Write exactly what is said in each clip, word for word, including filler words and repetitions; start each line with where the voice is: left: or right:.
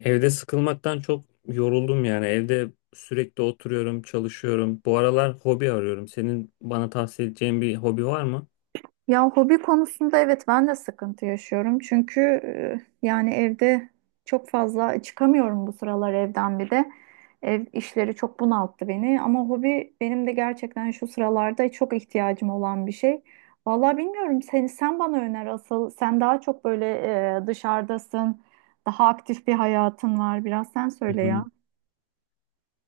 left: Evde sıkılmaktan çok yoruldum yani. Evde sürekli oturuyorum, çalışıyorum. Bu aralar hobi arıyorum. Senin bana tavsiye edeceğin bir hobi var mı?
right: Ya hobi konusunda evet ben de sıkıntı yaşıyorum. Çünkü e, yani evde çok fazla çıkamıyorum bu sıralar evden bir de. Ev işleri çok bunalttı beni ama hobi benim de gerçekten şu sıralarda çok ihtiyacım olan bir şey. Vallahi bilmiyorum seni sen bana öner asıl. Sen daha çok böyle e, dışarıdasın. Daha aktif bir hayatın var. Biraz sen
left: Hı
right: söyle ya.
left: hı.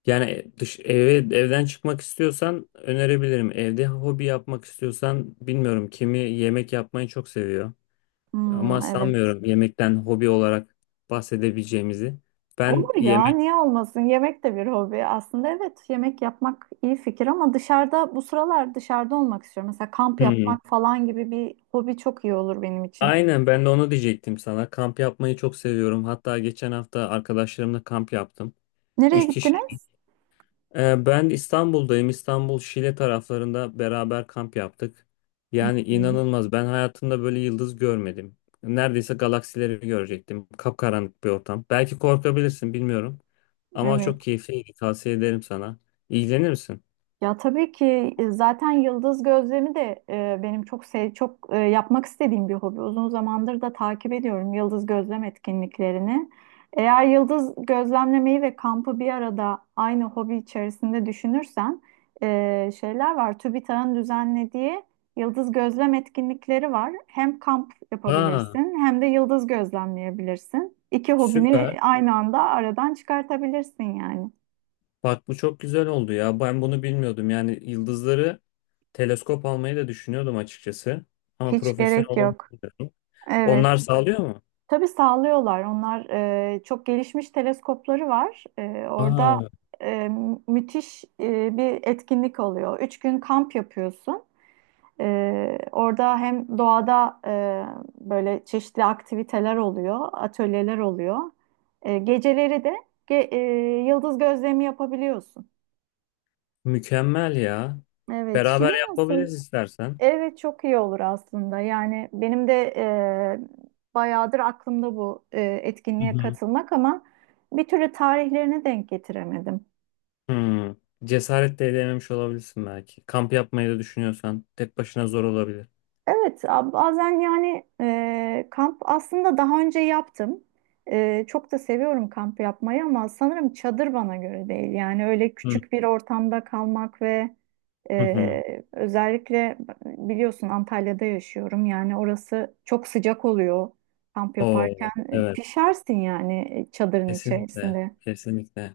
left: Yani e, dış eve evden çıkmak istiyorsan önerebilirim. Evde hobi yapmak istiyorsan bilmiyorum. Kimi yemek yapmayı çok seviyor. Ama
right: Hmm, evet.
left: sanmıyorum yemekten hobi olarak bahsedebileceğimizi. Ben
right: Olur ya,
left: yemek
right: niye olmasın? Yemek de bir hobi. Aslında evet, yemek yapmak iyi fikir ama dışarıda bu sıralar dışarıda olmak istiyorum. Mesela kamp
left: Hmm.
right: yapmak falan gibi bir hobi çok iyi olur benim için.
left: Aynen ben de onu diyecektim sana. Kamp yapmayı çok seviyorum. Hatta geçen hafta arkadaşlarımla kamp yaptım.
right: Nereye
left: Üç kişi.
right: gittiniz?
left: Ee, Ben İstanbul'dayım. İstanbul Şile taraflarında beraber kamp yaptık. Yani
right: Hmm,
left: inanılmaz. Ben hayatımda böyle yıldız görmedim. Neredeyse galaksileri görecektim. Kapkaranlık bir ortam. Belki korkabilirsin, bilmiyorum. Ama
right: evet.
left: çok keyifliydi. Tavsiye ederim sana. İlgilenir misin?
right: Ya tabii ki e, zaten yıldız gözlemi de e, benim çok sev çok e, yapmak istediğim bir hobi. Uzun zamandır da takip ediyorum yıldız gözlem etkinliklerini. Eğer yıldız gözlemlemeyi ve kampı bir arada aynı hobi içerisinde düşünürsen e, şeyler var. TÜBİTAK'ın düzenlediği yıldız gözlem etkinlikleri var. Hem kamp
left: Aa,
right: yapabilirsin hem de yıldız gözlemleyebilirsin. İki hobini
left: süper.
right: aynı anda aradan çıkartabilirsin yani.
left: Bak bu çok güzel oldu ya. Ben bunu bilmiyordum. Yani yıldızları teleskop almayı da düşünüyordum açıkçası. Ama
right: Hiç
left: profesyonel
right: gerek yok.
left: olamıyorum.
right: Evet.
left: Onlar sağlıyor mu?
right: Tabii sağlıyorlar. Onlar e, çok gelişmiş teleskopları var. E, orada
left: Aa,
right: e, müthiş e, bir etkinlik oluyor. Üç gün kamp yapıyorsun. E, orada hem doğada e, böyle çeşitli aktiviteler oluyor, atölyeler oluyor. E, geceleri de ge- e, yıldız gözlemi yapabiliyorsun.
left: mükemmel ya.
right: Evet, Şile
left: Beraber yapabiliriz
right: nasıl?
left: istersen.
right: Evet çok iyi olur aslında. Yani benim de e, bayağıdır aklımda bu e,
left: Hı
right: etkinliğe
left: hı.
right: katılmak ama bir türlü tarihlerine denk getiremedim.
left: Hmm. Cesaret de edememiş olabilirsin belki. Kamp yapmayı da düşünüyorsan tek başına zor olabilir.
right: Evet, a- bazen yani e, kamp aslında daha önce yaptım. E, çok da seviyorum kamp yapmayı ama sanırım çadır bana göre değil. Yani öyle
left: Hı.
right: küçük bir ortamda kalmak ve
left: Hı hı.
right: e, özellikle biliyorsun Antalya'da yaşıyorum. Yani orası çok sıcak oluyor kamp yaparken.
left: Oo,
right: e,
left: evet.
right: Pişersin yani çadırın
left: Kesinlikle.
right: içerisinde.
left: Kesinlikle.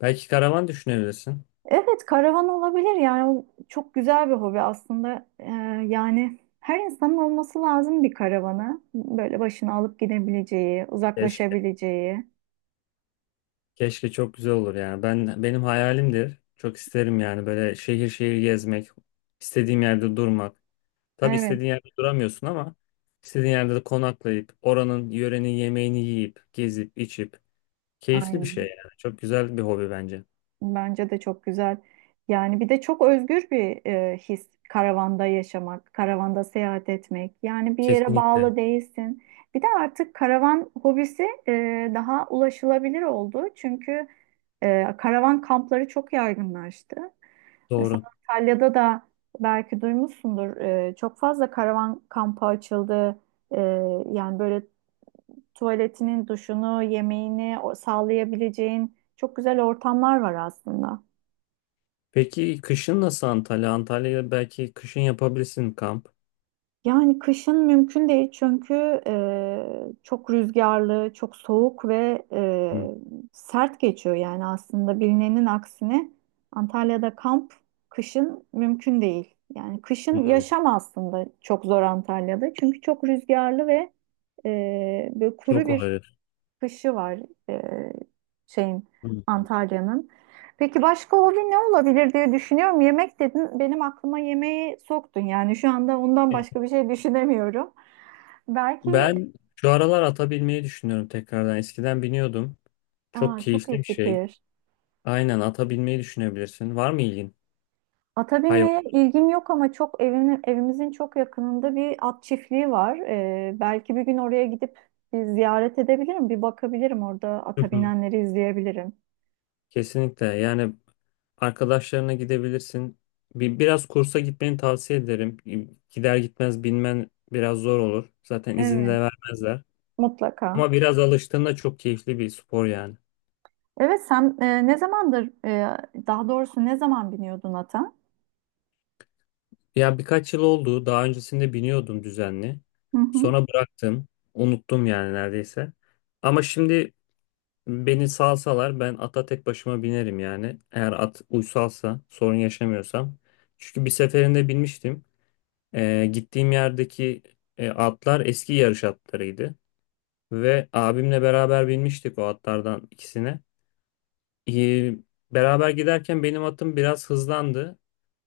left: Belki karavan düşünebilirsin.
right: Evet, karavan olabilir yani o çok güzel bir hobi aslında. Ee, yani her insanın olması lazım bir karavanı. Böyle başına alıp gidebileceği,
left: Keşke,
right: uzaklaşabileceği.
left: keşke çok güzel olur yani. Ben benim hayalimdir. Çok isterim yani böyle şehir şehir gezmek, istediğim yerde durmak. Tabii
right: Evet,
left: istediğin yerde duramıyorsun ama istediğin yerde de konaklayıp oranın yörenin yemeğini yiyip, gezip, içip keyifli bir şey
right: aynen.
left: yani. Çok güzel bir hobi bence.
right: Bence de çok güzel. Yani bir de çok özgür bir e, his karavanda yaşamak, karavanda seyahat etmek. Yani bir yere
left: Kesinlikle.
right: bağlı değilsin. Bir de artık karavan hobisi e, daha ulaşılabilir oldu. Çünkü e, karavan kampları çok yaygınlaştı. Mesela
left: Doğru.
right: Antalya'da da belki duymuşsundur. E, çok fazla karavan kampı açıldı. E, Yani böyle tuvaletinin, duşunu, yemeğini o- sağlayabileceğin çok güzel ortamlar var aslında.
left: Peki kışın nasıl Antalya? Antalya'da belki kışın yapabilirsin kamp.
right: Yani kışın mümkün değil çünkü e, çok rüzgarlı, çok soğuk ve e,
left: Hı.
right: sert geçiyor yani aslında bilinenin aksine Antalya'da kamp kışın mümkün değil. Yani kışın
left: Hı.
right: yaşam aslında çok zor Antalya'da çünkü çok rüzgarlı ve e, böyle kuru
left: Çok
right: bir
left: olabilir.
right: kışı var e, şeyin
left: Hı.
right: Antalya'nın. Peki başka hobi ne olabilir diye düşünüyorum. Yemek dedin, benim aklıma yemeği soktun. Yani şu anda ondan
left: E,
right: başka bir şey düşünemiyorum. Belki
left: Ben şu aralar ata binmeyi düşünüyorum tekrardan. Eskiden biniyordum. Çok
right: aa, çok
left: keyifli bir
right: iyi
left: şey.
right: fikir.
left: Aynen ata binmeyi düşünebilirsin. Var mı ilgin?
right: Ata
left: Hayvan.
right: binmeye ilgim yok ama çok evimin, evimizin çok yakınında bir at çiftliği var. Ee, belki bir gün oraya gidip bir ziyaret edebilirim, bir bakabilirim orada
left: Hı
right: ata
left: hı.
right: binenleri izleyebilirim.
left: Kesinlikle. Yani arkadaşlarına gidebilirsin. Bir, biraz kursa gitmeni tavsiye ederim. Gider gitmez binmen biraz zor olur. Zaten izin de
right: Evet.
left: vermezler.
right: Mutlaka.
left: Ama biraz alıştığında çok keyifli bir spor yani.
right: Evet sen e, ne zamandır e, daha doğrusu ne zaman biniyordun ata?
left: Ya birkaç yıl oldu. Daha öncesinde biniyordum düzenli.
right: Hı hı.
left: Sonra bıraktım. Unuttum yani neredeyse. Ama şimdi beni salsalar ben ata tek başıma binerim yani. Eğer at uysalsa sorun yaşamıyorsam. Çünkü bir seferinde binmiştim. Ee, gittiğim yerdeki e, atlar eski yarış atlarıydı. Ve abimle beraber binmiştik o atlardan ikisine. Ee, beraber giderken benim atım biraz hızlandı.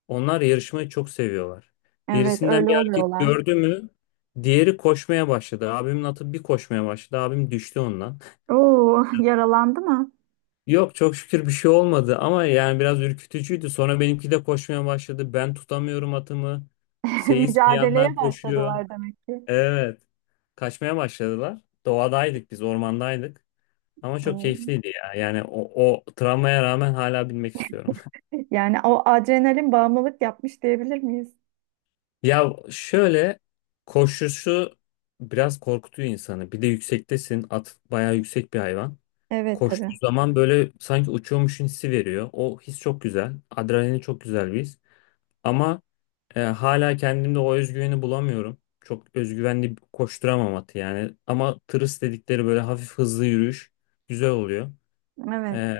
left: Onlar yarışmayı çok seviyorlar.
right: Evet
left: Birisinden
right: öyle
left: bir hareket
right: oluyorlar.
left: gördü mü diğeri koşmaya başladı. Abimin atı bir koşmaya başladı. Abim düştü ondan.
right: Oo yaralandı mı?
left: Yok, çok şükür bir şey olmadı ama yani biraz ürkütücüydü. Sonra benimki de koşmaya başladı. Ben tutamıyorum atımı. Seyis bir
right: Mücadeleye
left: yandan koşuyor.
right: başladılar demek ki.
left: Evet. Kaçmaya başladılar. Doğadaydık, biz ormandaydık. Ama çok
right: Oo.
left: keyifliydi ya. Yani o, o travmaya rağmen hala binmek istiyorum.
right: Yani o adrenalin bağımlılık yapmış diyebilir miyiz?
left: Ya şöyle, koşuşu biraz korkutuyor insanı. Bir de yüksektesin. At bayağı yüksek bir hayvan.
right: Evet
left: Koştuğu
right: tabii.
left: zaman böyle sanki uçuyormuşsun hissi veriyor. O his çok güzel. Adrenalin çok güzel bir his. Ama e, hala kendimde o özgüveni bulamıyorum. Çok özgüvenli koşturamam atı yani. Ama tırıs dedikleri böyle hafif hızlı yürüyüş güzel oluyor.
right: Evet
left: E,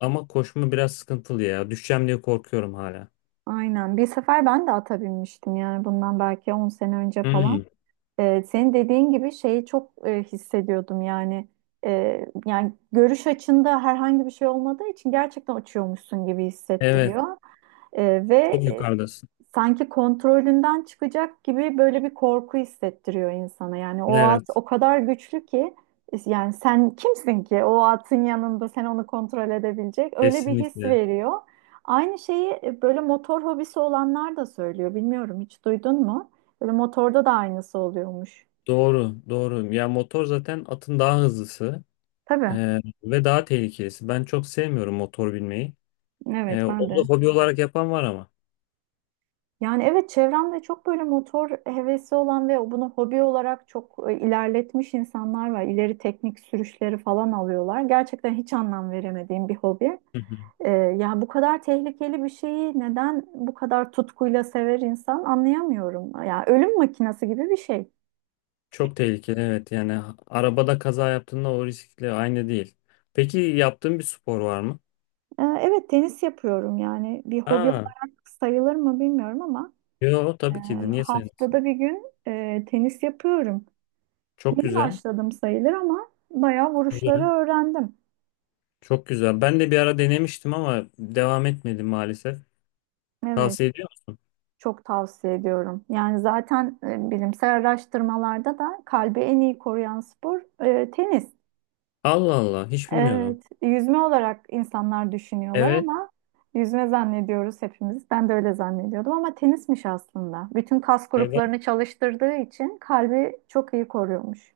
left: ama koşma biraz sıkıntılı ya. Düşeceğim diye korkuyorum hala.
right: aynen. Bir sefer ben de ata binmiştim yani bundan belki on sene önce
left: Hmm,
right: falan. Ee, senin dediğin gibi şeyi çok e, hissediyordum yani. Ee, yani görüş açında herhangi bir şey olmadığı için gerçekten uçuyormuşsun gibi
left: evet.
right: hissettiriyor. Ee, ve
left: Çok
right: e,
left: yukarıdasın.
right: Sanki kontrolünden çıkacak gibi böyle bir korku hissettiriyor insana yani o at
left: Evet.
right: o kadar güçlü ki yani sen kimsin ki o atın yanında sen onu kontrol edebilecek öyle bir his
left: Kesinlikle.
right: veriyor. Aynı şeyi e, böyle motor hobisi olanlar da söylüyor, bilmiyorum hiç duydun mu? Böyle motorda da aynısı oluyormuş.
left: Doğru, doğru. Ya motor zaten atın daha hızlısı
right: Tabii.
left: e, ve daha tehlikelisi. Ben çok sevmiyorum motor binmeyi. E,
right: Evet ben
left: onu
right: de.
left: da hobi olarak yapan var ama.
right: Yani evet çevremde çok böyle motor hevesi olan ve bunu hobi olarak çok e, ilerletmiş insanlar var. İleri teknik sürüşleri falan alıyorlar. Gerçekten hiç anlam veremediğim bir hobi.
left: Hı hı.
right: Ee, ya bu kadar tehlikeli bir şeyi neden bu kadar tutkuyla sever insan anlayamıyorum. Ya ölüm makinesi gibi bir şey.
left: Çok tehlikeli, evet. Yani ha- arabada kaza yaptığında o riskle aynı değil. Peki yaptığın bir spor var mı?
right: Ee, evet tenis yapıyorum, yani bir hobi
left: Aa,
right: olarak sayılır mı bilmiyorum ama
left: yo
right: e,
left: tabii ki de niye sayılmasın?
right: haftada bir gün e, tenis yapıyorum.
left: Çok
right: Yeni
left: güzel.
right: başladım sayılır ama bayağı vuruşları
left: Güzel.
right: öğrendim.
left: Çok güzel. Ben de bir ara denemiştim ama devam etmedim maalesef.
right: Evet,
left: Tavsiye ediyor musun?
right: çok tavsiye ediyorum. Yani zaten e, bilimsel araştırmalarda da kalbi en iyi koruyan spor e, tenis.
left: Allah Allah, hiç bilmiyordum.
right: Evet, yüzme olarak insanlar düşünüyorlar
left: Evet.
right: ama yüzme zannediyoruz hepimiz. Ben de öyle zannediyordum ama tenismiş aslında. Bütün kas gruplarını çalıştırdığı için kalbi çok iyi koruyormuş.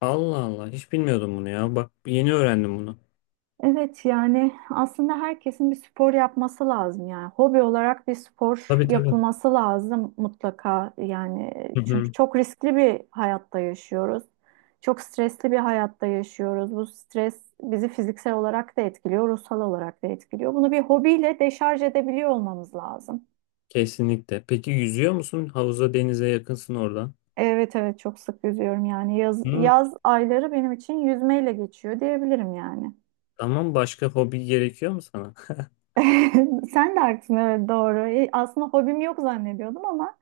left: Allah Allah, hiç bilmiyordum bunu ya. Bak yeni öğrendim bunu.
right: Evet yani aslında herkesin bir spor yapması lazım, yani hobi olarak bir spor
left: Tabii tabii.
right: yapılması lazım mutlaka yani
left: Hı
right: çünkü
left: hı.
right: çok riskli bir hayatta yaşıyoruz. Çok stresli bir hayatta yaşıyoruz. Bu stres bizi fiziksel olarak da etkiliyor, ruhsal olarak da etkiliyor. Bunu bir hobiyle deşarj edebiliyor olmamız lazım.
left: Kesinlikle. Peki yüzüyor musun? Havuza, denize yakınsın oradan.
right: Evet evet çok sık yüzüyorum yani yaz,
left: Hı.
right: yaz ayları benim için yüzmeyle geçiyor diyebilirim yani.
left: Tamam, başka hobi gerekiyor mu sana?
right: Sen de haklısın, evet doğru. E, Aslında hobim yok zannediyordum ama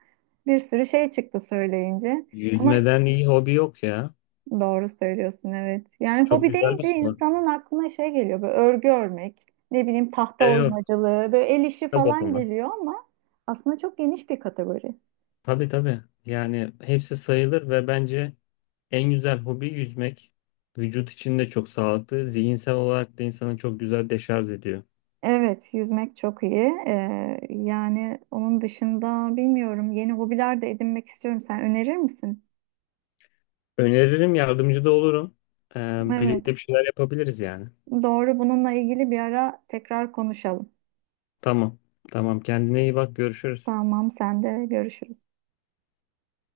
right: bir sürü şey çıktı söyleyince. Ama
left: Yüzmeden iyi hobi yok ya.
right: doğru söylüyorsun evet. Yani
left: Çok
right: hobi
left: güzel bir
right: deyince
left: spor.
right: insanın aklına şey geliyor, böyle örgü örmek, ne bileyim tahta
left: Evet.
right: oymacılığı, böyle el işi
left: Kitap
right: falan
left: okumak.
right: geliyor ama aslında çok geniş bir kategori.
left: Tabii tabii. Yani hepsi sayılır ve bence en güzel hobi yüzmek. Vücut için de çok sağlıklı. Zihinsel olarak da insanı çok güzel deşarj ediyor.
right: Evet, yüzmek çok iyi. Ee, yani onun dışında bilmiyorum, yeni hobiler de edinmek istiyorum. Sen önerir misin?
left: Öneririm, yardımcı da olurum. Ee, birlikte
right: Evet,
left: bir şeyler yapabiliriz yani.
right: doğru, bununla ilgili bir ara tekrar konuşalım.
left: Tamam. Tamam. Kendine iyi bak. Görüşürüz.
right: Tamam, sen de görüşürüz.